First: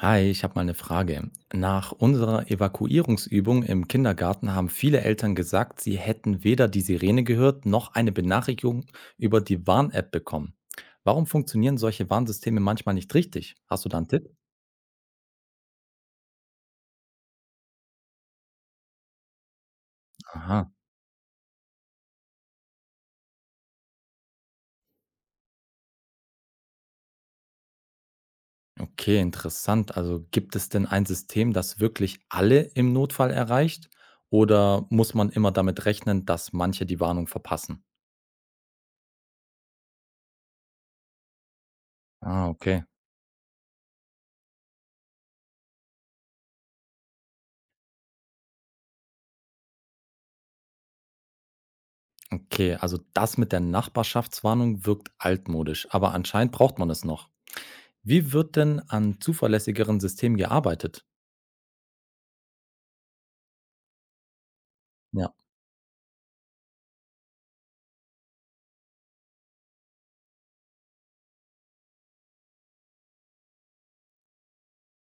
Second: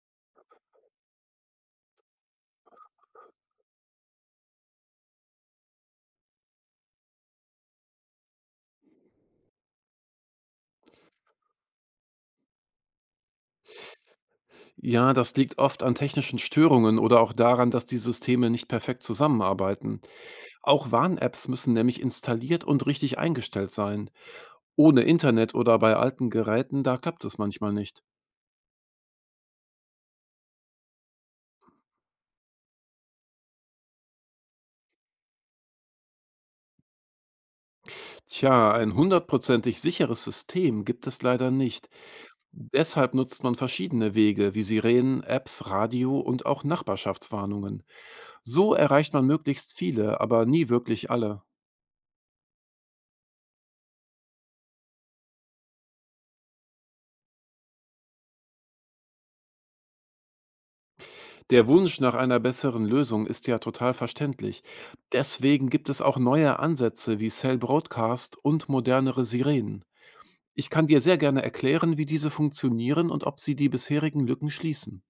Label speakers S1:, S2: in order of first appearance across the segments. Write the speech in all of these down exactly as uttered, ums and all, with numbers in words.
S1: Hi, ich habe mal eine Frage. Nach unserer Evakuierungsübung im Kindergarten haben viele Eltern gesagt, sie hätten weder die Sirene gehört noch eine Benachrichtigung über die Warn-App bekommen. Warum funktionieren solche Warnsysteme manchmal nicht richtig? Hast du da einen Tipp?
S2: Ja, das liegt oft an technischen Störungen oder auch daran, dass die Systeme nicht perfekt zusammenarbeiten.
S1: Aha,
S2: Auch Warn-Apps müssen nämlich installiert und richtig eingestellt sein. Ohne Internet oder bei alten Geräten, da klappt es manchmal nicht.
S1: okay, interessant. Also gibt es denn ein System, das wirklich alle im Notfall erreicht? Oder muss man immer damit rechnen, dass manche die Warnung verpassen?
S2: Tja, ein hundertprozentig sicheres System gibt es leider nicht.
S1: Ah, okay.
S2: Deshalb nutzt man verschiedene Wege wie Sirenen, Apps, Radio und auch Nachbarschaftswarnungen. So erreicht man möglichst viele, aber nie wirklich alle.
S1: Okay, also das mit der Nachbarschaftswarnung wirkt altmodisch, aber anscheinend braucht man es noch. Wie wird denn an zuverlässigeren Systemen gearbeitet?
S2: Der Wunsch nach einer besseren Lösung ist ja total verständlich.
S1: Ja.
S2: Deswegen gibt es auch neue Ansätze wie Cell Broadcast und modernere Sirenen. Ich kann dir sehr gerne erklären, wie diese funktionieren und ob sie die bisherigen Lücken schließen.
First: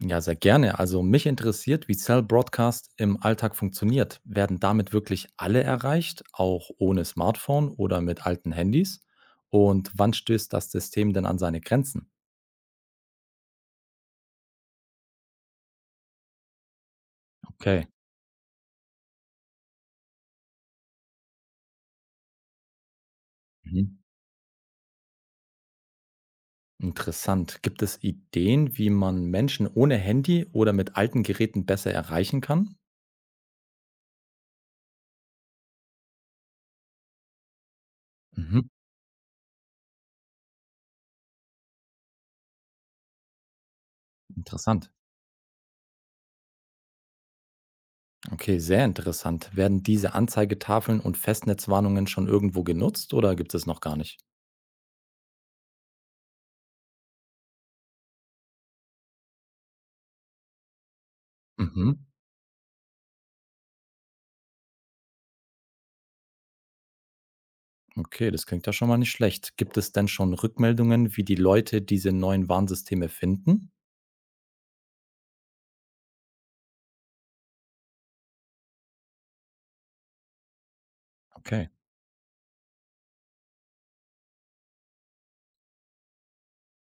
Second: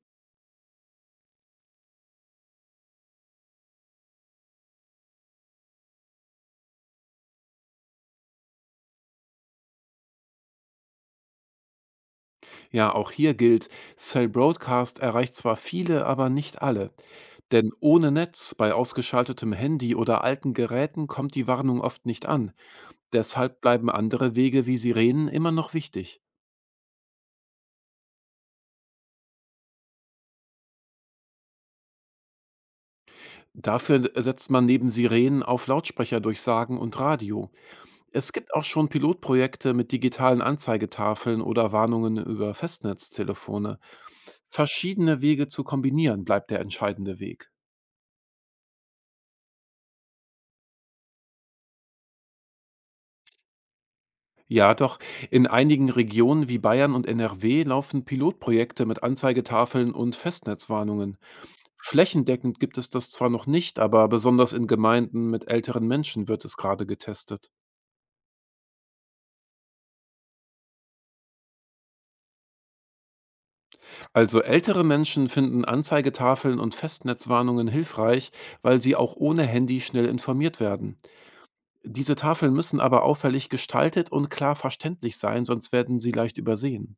S1: Ja, sehr gerne. Also mich interessiert, wie Cell Broadcast im Alltag funktioniert. Werden damit wirklich alle erreicht, auch ohne Smartphone oder mit alten Handys? Und wann stößt das System denn an seine Grenzen?
S2: Ja, auch hier gilt, Cell Broadcast erreicht zwar viele, aber nicht alle. Denn
S1: Okay.
S2: ohne Netz, bei ausgeschaltetem Handy oder alten Geräten kommt die Warnung oft nicht an. Deshalb bleiben
S1: Mhm.
S2: andere Wege wie Sirenen immer noch wichtig.
S1: Interessant. Gibt es Ideen, wie man Menschen ohne Handy oder mit alten Geräten besser erreichen kann?
S2: Dafür setzt man neben Sirenen auf Lautsprecherdurchsagen und Radio. Es gibt
S1: Mhm.
S2: auch schon Pilotprojekte mit digitalen Anzeigetafeln oder Warnungen über Festnetztelefone.
S1: Interessant.
S2: Verschiedene Wege zu kombinieren bleibt der entscheidende Weg.
S1: Okay, sehr interessant. Werden diese Anzeigetafeln und Festnetzwarnungen schon irgendwo genutzt oder gibt es noch gar nicht?
S2: Ja, doch. In einigen Regionen wie Bayern und N R W laufen Pilotprojekte mit Anzeigetafeln und Festnetzwarnungen.
S1: Mhm.
S2: Flächendeckend gibt es das zwar noch nicht, aber besonders in Gemeinden mit älteren Menschen wird es gerade getestet.
S1: Okay, das klingt ja schon mal nicht schlecht. Gibt es denn schon Rückmeldungen, wie die Leute diese neuen Warnsysteme finden?
S2: Also ältere Menschen finden Anzeigetafeln und Festnetzwarnungen hilfreich, weil sie auch ohne Handy schnell informiert werden.
S1: Okay.
S2: Diese Tafeln müssen aber auffällig gestaltet und klar verständlich sein, sonst werden sie leicht übersehen.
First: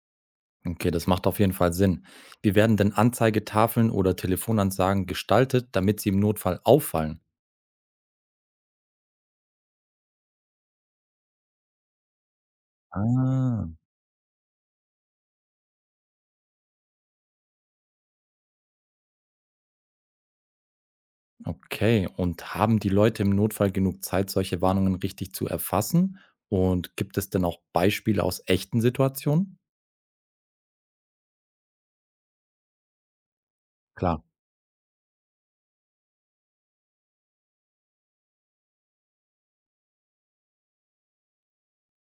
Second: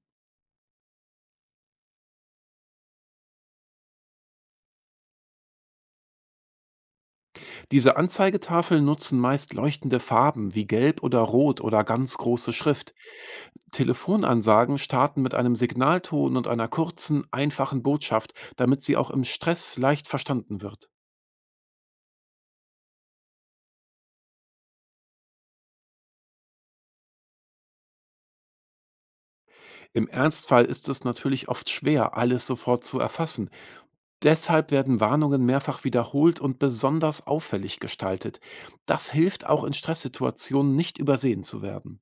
S1: Okay, das macht auf jeden Fall Sinn. Wie werden denn Anzeigetafeln oder Telefonansagen gestaltet, damit sie im Notfall auffallen?
S2: Diese Anzeigetafeln nutzen meist leuchtende Farben wie Gelb oder Rot oder ganz große Schrift.
S1: Ah,
S2: Telefonansagen starten mit einem Signalton und einer kurzen, einfachen Botschaft, damit sie auch im Stress leicht verstanden wird.
S1: okay. Und haben die Leute im Notfall genug Zeit, solche Warnungen richtig zu erfassen? Und gibt es denn auch Beispiele aus echten Situationen?
S2: Im Ernstfall ist es natürlich oft schwer, alles sofort zu erfassen.
S1: Klar.
S2: Deshalb werden Warnungen mehrfach wiederholt und besonders auffällig gestaltet. Das hilft auch in Stresssituationen nicht übersehen zu werden.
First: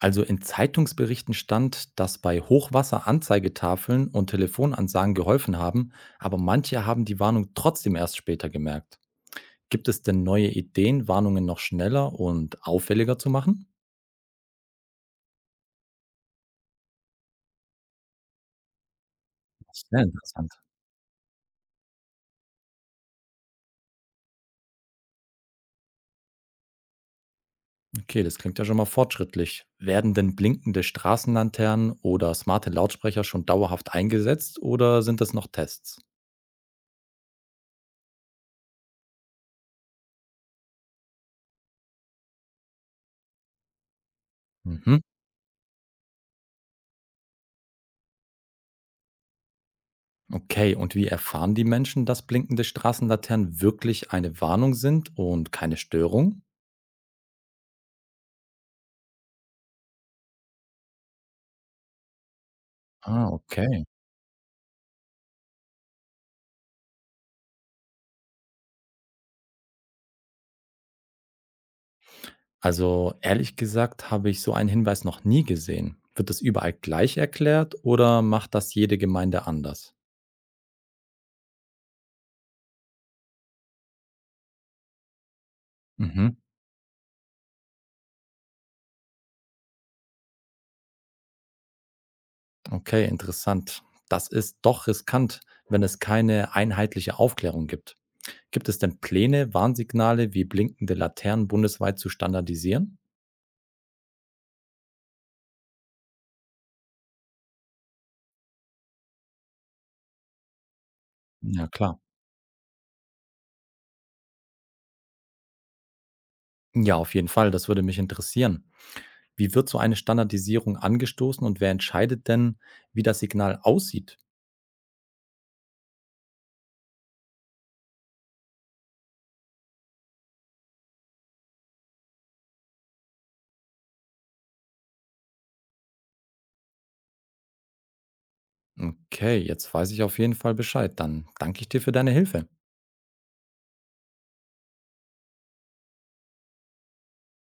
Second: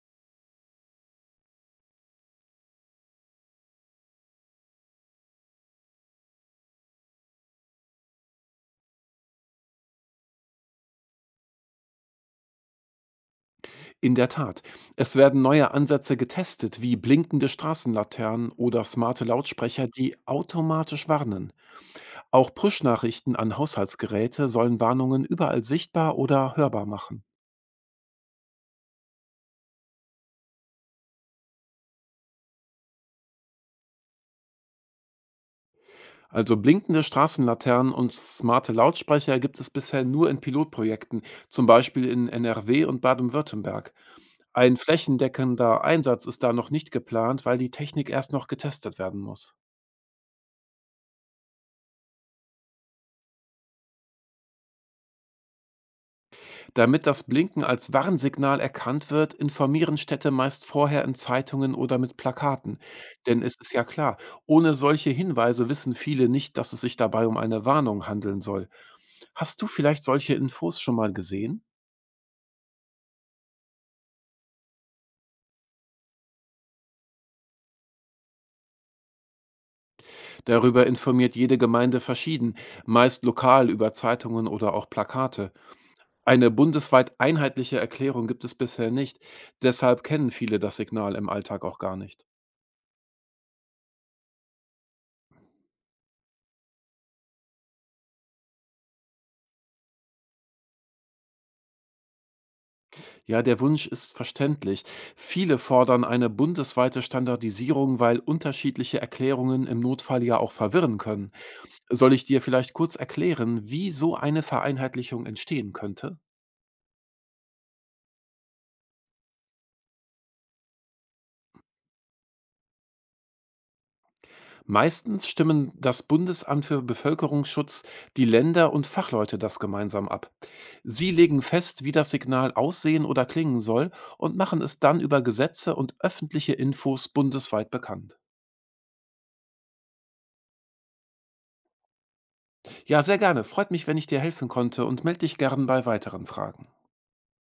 S1: Also in Zeitungsberichten stand, dass bei Hochwasser Anzeigetafeln und Telefonansagen geholfen haben, aber manche haben die Warnung trotzdem erst später gemerkt. Gibt es denn neue Ideen, Warnungen noch schneller und auffälliger zu machen?
S2: In der Tat. Es werden neue Ansätze getestet, wie blinkende Straßenlaternen oder smarte Lautsprecher,
S1: Sehr
S2: die
S1: interessant.
S2: automatisch warnen. Auch Push-Nachrichten an Haushaltsgeräte sollen Warnungen überall sichtbar oder hörbar machen.
S1: Okay, das klingt ja schon mal fortschrittlich. Werden denn blinkende Straßenlaternen oder smarte Lautsprecher schon dauerhaft eingesetzt oder sind das noch Tests?
S2: Also blinkende Straßenlaternen und smarte Lautsprecher gibt es bisher nur in Pilotprojekten, zum Beispiel in N R W und Baden-Württemberg. Ein
S1: Mhm.
S2: flächendeckender Einsatz ist da noch nicht geplant, weil die Technik erst noch getestet werden muss.
S1: Okay, und wie erfahren die Menschen, dass blinkende Straßenlaternen wirklich eine Warnung sind und keine Störung?
S2: Damit das Blinken als Warnsignal erkannt wird, informieren Städte meist vorher in Zeitungen oder mit Plakaten.
S1: Ah,
S2: Denn es ist ja
S1: okay.
S2: klar, ohne solche Hinweise wissen viele nicht, dass es sich dabei um eine Warnung handeln soll. Hast du vielleicht solche Infos schon mal gesehen?
S1: Also ehrlich gesagt habe ich so einen Hinweis noch nie gesehen. Wird das überall gleich erklärt oder macht das jede Gemeinde anders?
S2: Darüber informiert jede Gemeinde verschieden, meist lokal über Zeitungen oder auch Plakate.
S1: Mhm.
S2: Eine bundesweit einheitliche Erklärung gibt es bisher nicht, deshalb kennen viele das Signal im Alltag auch gar nicht.
S1: Okay, interessant. Das ist doch riskant, wenn es keine einheitliche Aufklärung gibt. Gibt es denn Pläne, Warnsignale wie blinkende Laternen bundesweit zu standardisieren?
S2: Ja, der Wunsch ist verständlich. Viele fordern eine bundesweite Standardisierung, weil unterschiedliche Erklärungen im Notfall ja auch verwirren können.
S1: Ja, klar.
S2: Soll ich dir vielleicht kurz erklären, wie so eine Vereinheitlichung entstehen könnte?
S1: Ja, auf jeden Fall. Das würde mich interessieren. Wie wird so eine Standardisierung angestoßen und wer entscheidet denn, wie das Signal aussieht?
S2: Meistens stimmen das Bundesamt für Bevölkerungsschutz, die Länder und Fachleute das gemeinsam ab. Sie legen fest, wie das Signal aussehen oder klingen soll und machen es dann über Gesetze und öffentliche Infos bundesweit bekannt.
S1: Okay, jetzt weiß ich auf jeden Fall Bescheid. Dann danke ich dir für deine Hilfe.
S2: Ja, sehr gerne. Freut mich, wenn ich dir helfen konnte und melde dich gern bei weiteren Fragen.